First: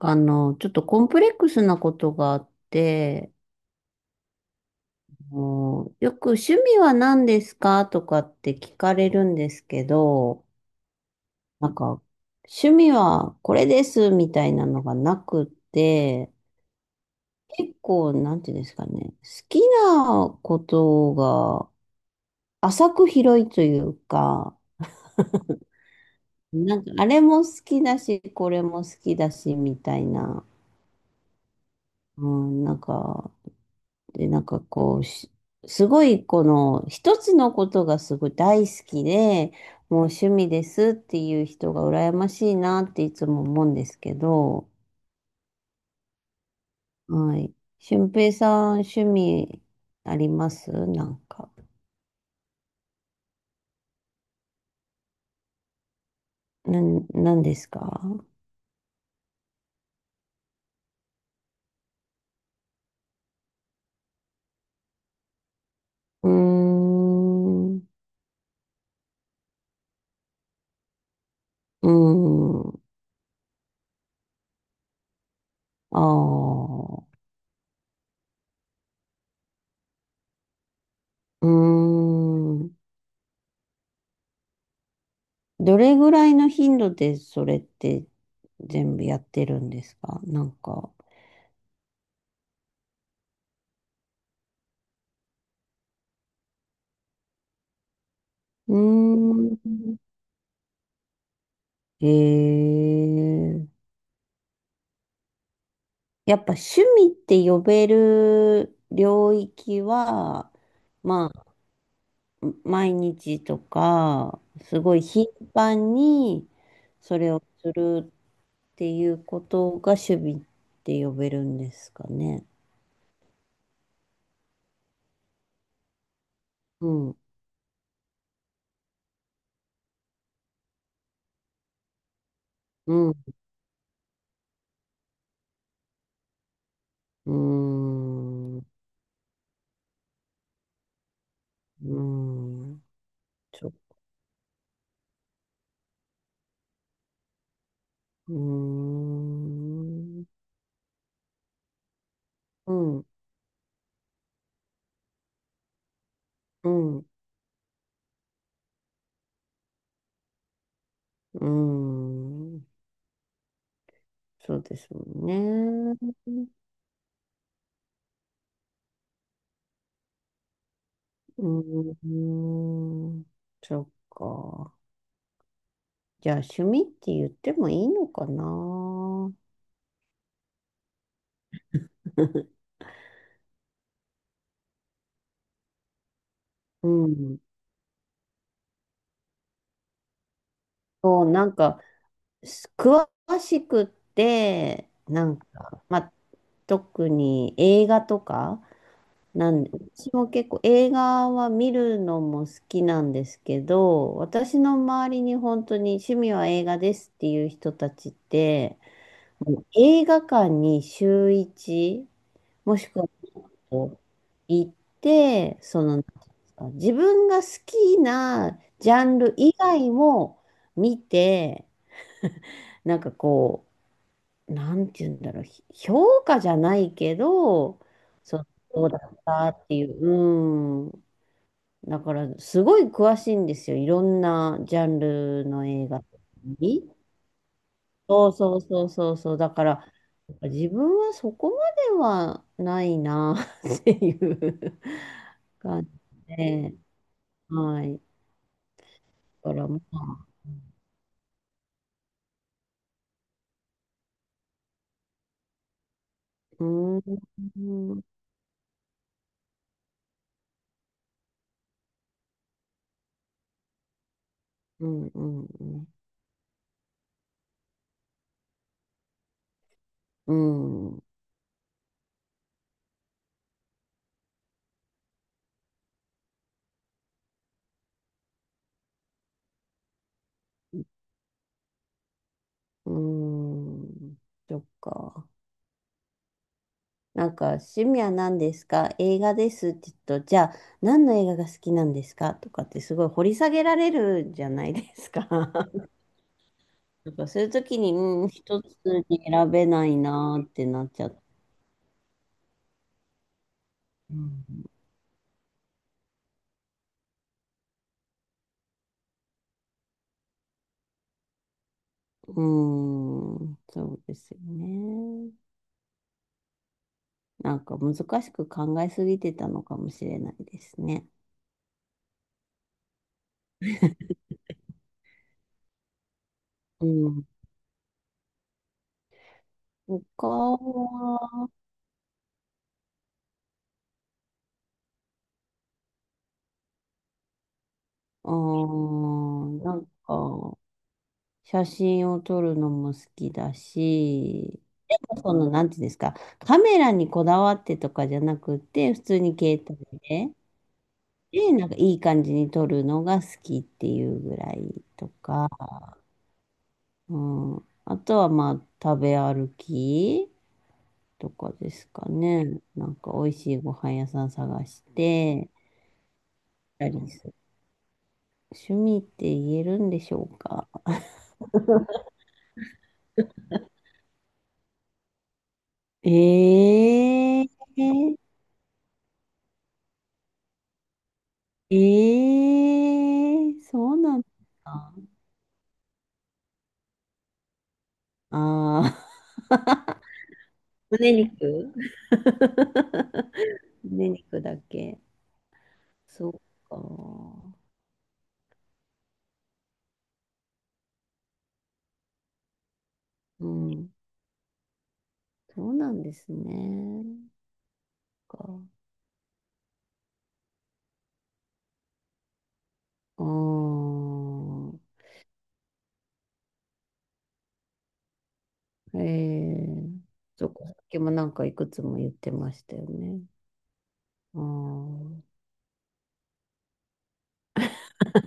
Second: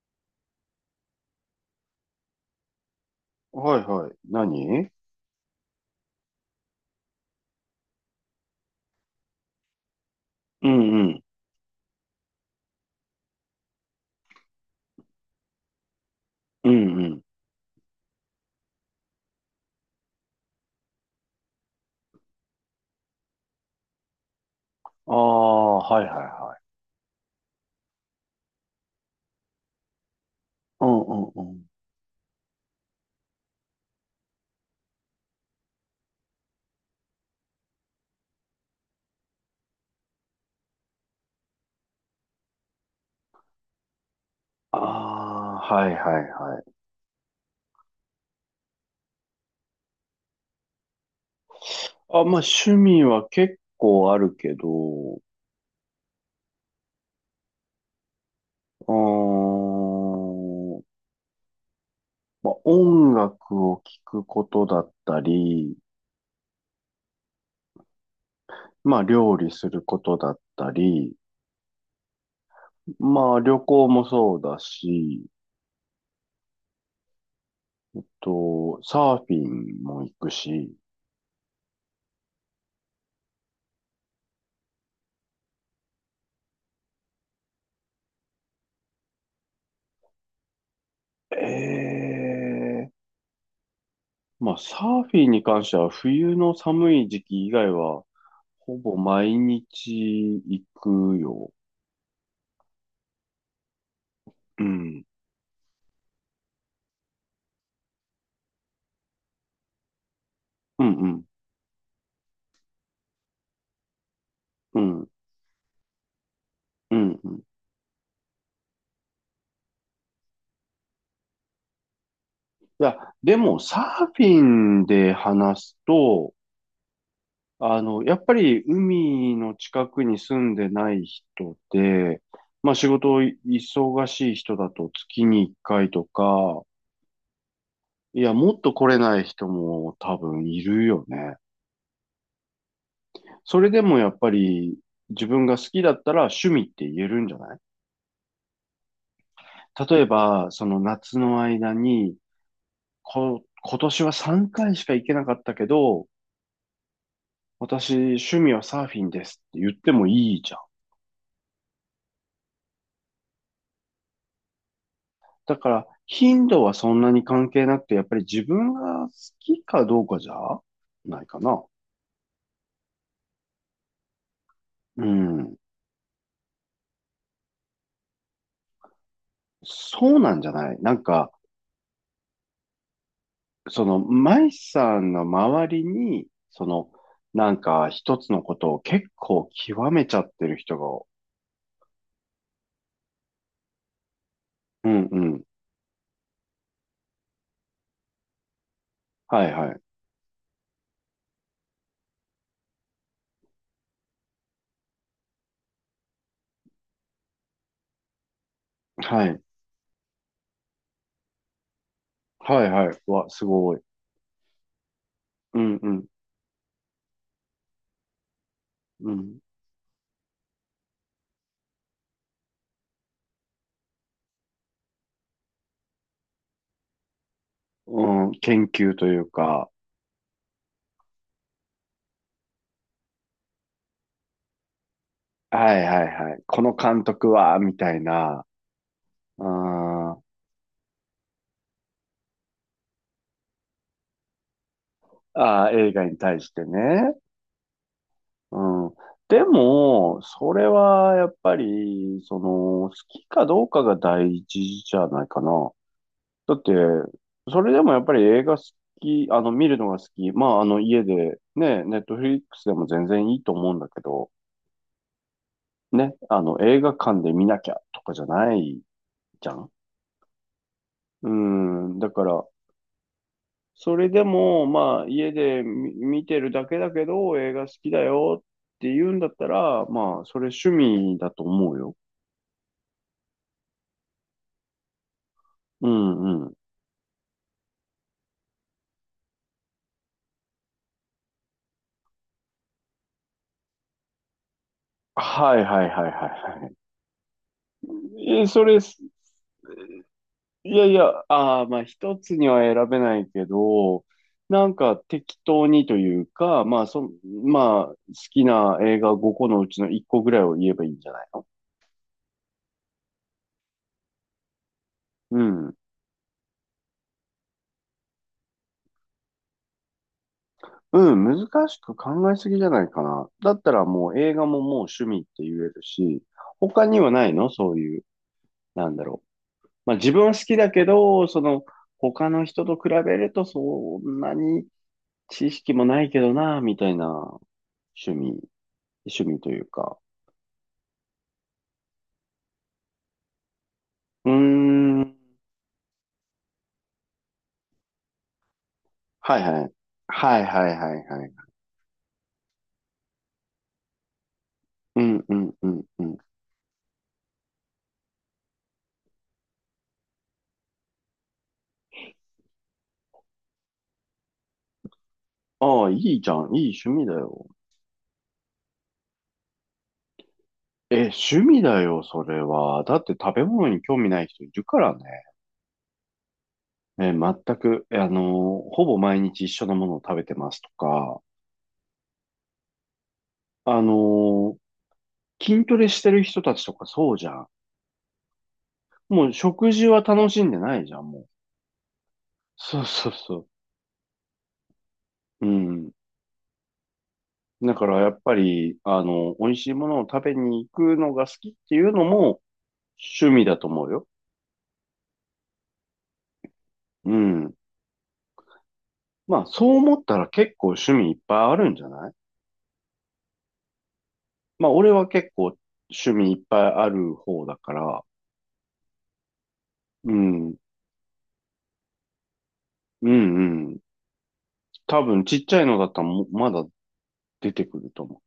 ちょっとコンプレックスなことがあって、はいはい。何？もうよく趣味は何ですかとかって聞かれるんですけど、うんうん。なんか、趣味はこれですみたいなのがなくって、うんうん。結構、なんていうんですかね、好きなことが浅く広いというか、ああ、はいはいはい。あれも好きだし、これも好きだし、みたいな。うんうんうん。うん、なんか、で、なんかこう、しすごいこの一つのことがすごい大好きで、もう趣味ですっていう人が羨ましいなっていつも思うんですけど、ああ、はいはいはい。はい。俊平さん、趣味ありますなんか。あ、まあ趣味は結構あるけど、なん、なんですか？ーん、まあ音楽を聴くことだったり、うーん。うまあ料理することだったり、ーん。まあ旅行もそうだし、ああ。と、サーフィンも行くし、うーん。どれぐらいの頻度でそれって全部やってるんですかなんか。えまあ、サーフィンに関しては、冬の寒い時期以外は、うほぼ毎ーん。日行くよ。ええ、うん。やっぱ趣味って呼べる領域は、うん、うん、まあ、毎日とか、すうごいん、頻繁にうそん、うれん。をいするっていうことが趣味って呼べるんですかね。や、でも、サーフィンで話すと、うん、やっぱり海の近くに住んでない人で、まあ仕うん、う事忙しい人だと月に1回とか、ーいや、もん、っうと来れない人も多分いるよね。ーん、そちれょ、でもやっぱり自分が好きだったら趣味って言えるんじゃない？うー例えん、ば、その夏の間に、うん、今年は3回しか行けなかったけど、うん、私趣味はサーフィンですって言ってもいいじゃん。うーん。そうですもだから、んね。頻度はそんなに関係なくて、やっぱり自分が好きかどうかじゃないかうな。ーん、そっか。うん。じゃあ、趣味って言ってもいいのかな。そうなんじゃない？なんか、その、舞さんの周りに、そうの、ん。なんか一つのことを結構極めちゃってる人が、そう、す詳しくっうて、んうなんん。か、まあ、特に映画とか。はないんで、はい。私も結構映画は見るのも好きなんですけど、私の周りに本当に趣味は映画ですっていう人たちって、はい。映画館に週一、はいもしはい。くはわ、すごい。行っうて、んその、うなんんていうんですか、自分が好きなジャうンルん。以外も見て、なんかこなんて言うんだろう、ひ評価じゃないけど、うん、そう、研どう究だといっうたっか、ていう、うん。だから、すごい詳しいんですよ。いろんなジャンルのはい映画はいはい。このに。監督は、みたいそうな、そうそうそうそう。うだから、ん、あ自分はそこまではないな っていうあ、感じ映画に対してで、ね。はい。うん。でだからまも、あ、それはやっぱり、その、好きかどうかが大事じゃないかな。だっうて、ーん、それでもうやん、っぱり映画好き、見るのが好き。まあ、家で、ね、ネットフリックスでも全然いいと思うんだけど、うん、うん、ね、映画館で見なきゃとかじゃないじゃん。うん、ううん、だから、それでも、まあ、家で見てるだけだけど、映画好きだよって言うんだったら、まあ、それ趣味だと思うよ。ーんそっか。うん、うん。なんか、趣味は何ですか、映画ですって言うと、じゃあ、何の映画が好きなんですかとかってすごい掘り下げられるじゃないですか。はい、はい、はい、はい、はなんか、そういう時に、うん、い。え、一そつれ、に選べないなっていなやっいちや、ゃって。ああ、まあ一つには選べないけど、うんなんか適当にというか、まあそ、まあ好きな映画5個のうちの1個ぐらいを言えばいいんじゃないの？うーん、そうですよね。うん。なんか難しく考えすぎてたのかもしれないですね。うん、難しく考えすぎじゃないかな。だったらもう映画ももう趣味って言えるし、他うにはなん。いの？そういう、なんだろう。まあ自分他は好きだけど、そは、の他の人と比べるとそんなに知識もないけどな、みたいな趣味、うー趣味とん、いうか。写真を撮るのも好きだうーし、でん。もその、なんていうんですか、カメラにこだわってとかじゃなくて、普通にはいは携い。帯で、はいはいはいはい。で、なんかいい感じに撮るのが好きっていうぐらいうとんうか、んうんうん。うん。あとはまあ、食べ歩き。とかですかね。なんか美味しいご飯屋さん探して、ああ、いいじゃん。いいた趣味りだする。よ。趣味って言えるんでしょうか？え、趣味だよ、それは。だって食べ物に興味ない人いるからね。ね、全ええ、く、ほぼ毎日一緒のものを食べてますとか、ええ、あそうなんですのか？筋トレしてる人たちとかそうじゃん。ああー。 もう食事は楽しんでない じゃ胸ん、もう。肉、そうそうそ胸肉だけ。う。うん。そうか。だからやっぱり、美味しいものを食べに行くのが好きっていうのも、趣う味だと思ん、うよ。そうなんですね。うん。か。まあ、そう思ったら結構趣味いっぱいあるんじゃない？あまあ、俺あ、は結構趣味いっぱいある方だから、ええ、うそっん、か。さっきもなんかいくつも言ってましたようん、ね。うん。あ多分あ。ちっちゃいのだったらもまだ出てくると思う。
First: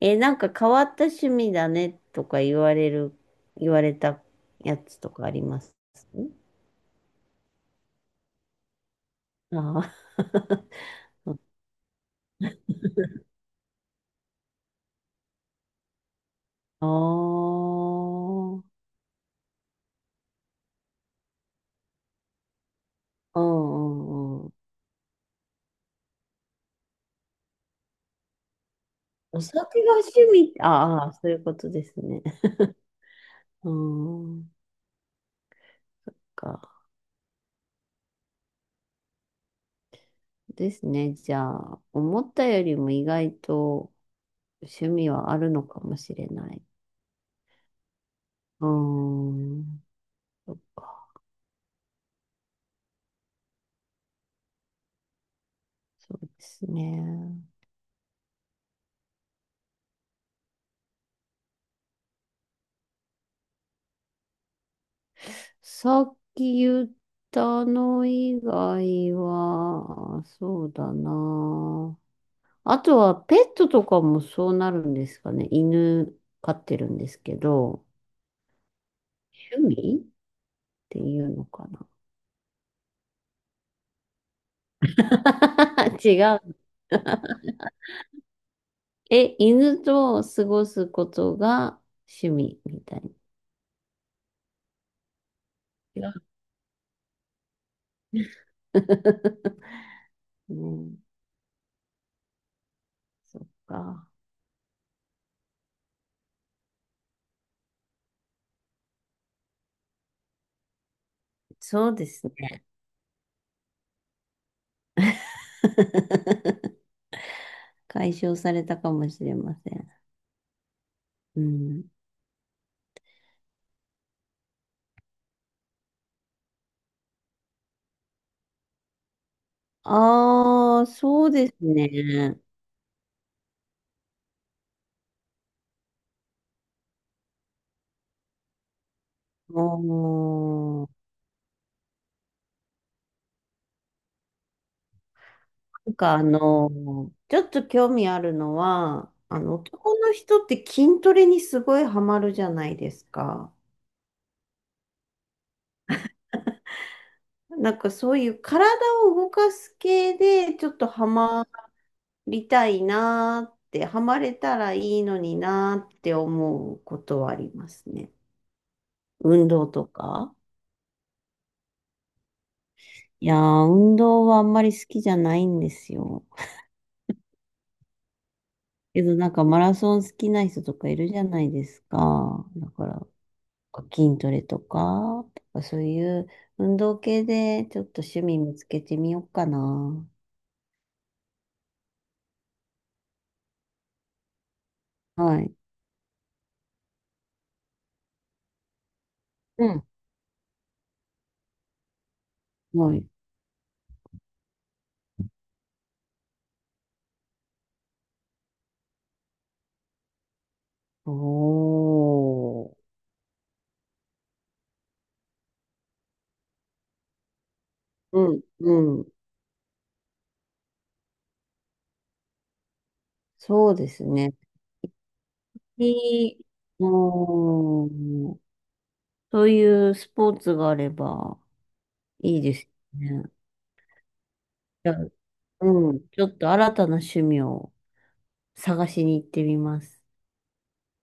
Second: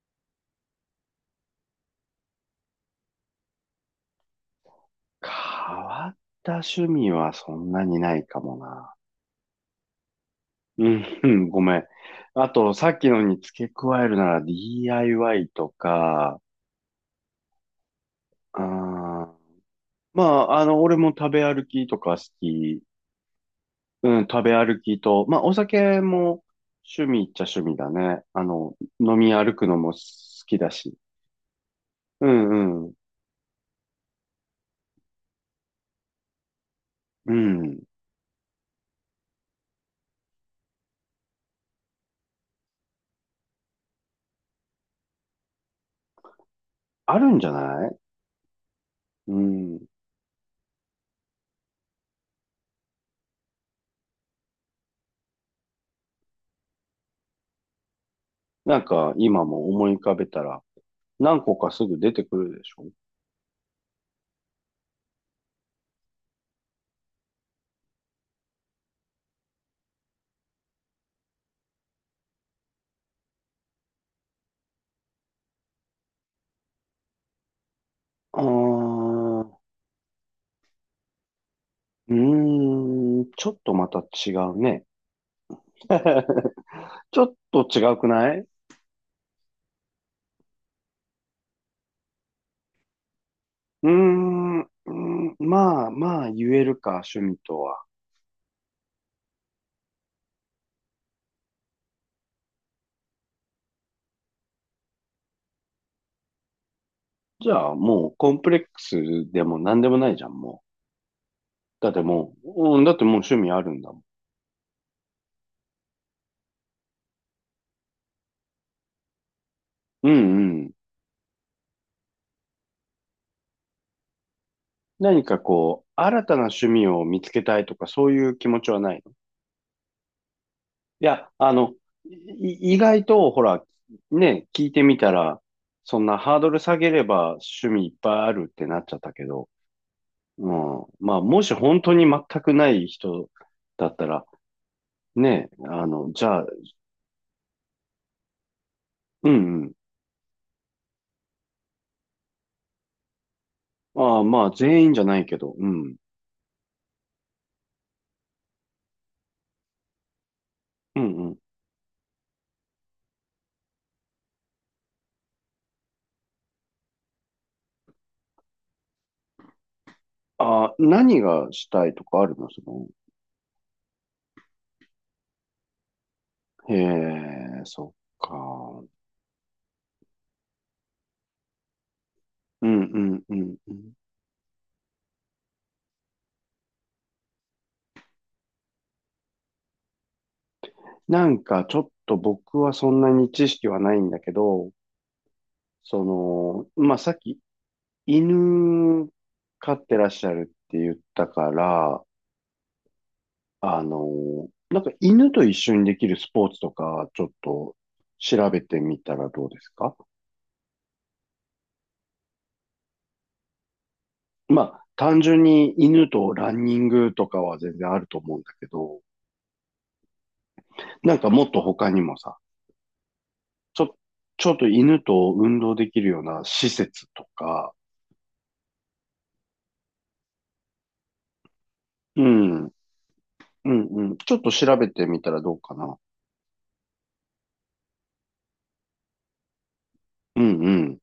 え、なんか変わった趣味だねとか言われる、言われたやつとか変あります？わった趣味はそんなにないかもな。ああ、うん、うんごめん。あと、さっきのに付け加えるなら DIY とか、ああー、ーまあ、俺も食べ歩きとか好き。ううん、んう食んうん。べ歩きと、まあ、お酒も趣味っちゃ趣味だね。飲みお歩酒くのもが好趣味、きだし。ああ、そういうことですね。うんうん。うん、か。うん。ですね。じゃあ、思ったよりも意外と趣味はあるのかもしれない。あるんじゃない？ううん。ん、そっか、そうですね。なんか、今も思い浮かべたら、何個かすぐ出てくるでしょ？さっき言ったの以外は、そうだな。あとはペットとかもそうなるんですかね。犬飼ってるんですけど、あー、趣味っていうのかな。うーん、ちょっとまた違うね。違 う。ちょっと違うくない？うえ、犬と過ごすことが趣味みたいーん、まあな。違まあ言えるか、趣味とは。う ね、そっか。じゃあもうコンプレックスでも何でもないじゃん、もう。だそっうてですもね。う、うん、だってもう趣味あるんだもん。解消されたかもしれません。うんうん。うん。何かこう、新たな趣味を見つけたいとか、そういう気持ちはないの？いああ、そや、うですね。意外と、ほら、ね、聞いてみたら、そんなハードル下げれば趣味いっぱいあるってなっちゃったけど、うん。もう、まあ、もし本当に全くない人だったら、ね、なんかあじゃあ、の、ちょっと興味あるのは、うあの、んうん。男の人って筋トレにすごいハマるじゃないですか。ああ、まあ、全員じゃないけど、うん。なんかそういう体を動かす系で、ちょっとうんハうん。マりたいなーって、ハマれたらいいのになーって思うことはありますね。運動とか。ああ、何がしたいとかあるの？その、いやー、運動はあんまり好きじゃないんですよ。へえ、そっか。けどなんかマラソン好きな人とかいるじゃないですか。うだんかうら、んうんうん。筋トレとか、そういう運動系でちょっと趣味見つけてみようかな。なんかちょっと僕はそんなに知識はないんだけど、はい。その、まあ、さっき犬う飼っん、てらっしゃるって言ったから、はい。なんか犬と一緒にできるスポーツとか、ちょっと調べてみたらどうですか？おー。まあ、単純に犬とランニングとかは全然あるとう思うん、んだけど、うん。なんかもっと他にもさ、そうちでょ、すね。ちょっと犬と運動できるよういない。施設とか、おー。そういうスポーツがあればういいでん、うすん、ね。うん。ちょっと調べじゃあ、てみたらどうかうな。ん。ちょっと新たな趣味を探しに行ってみます。うん、うん。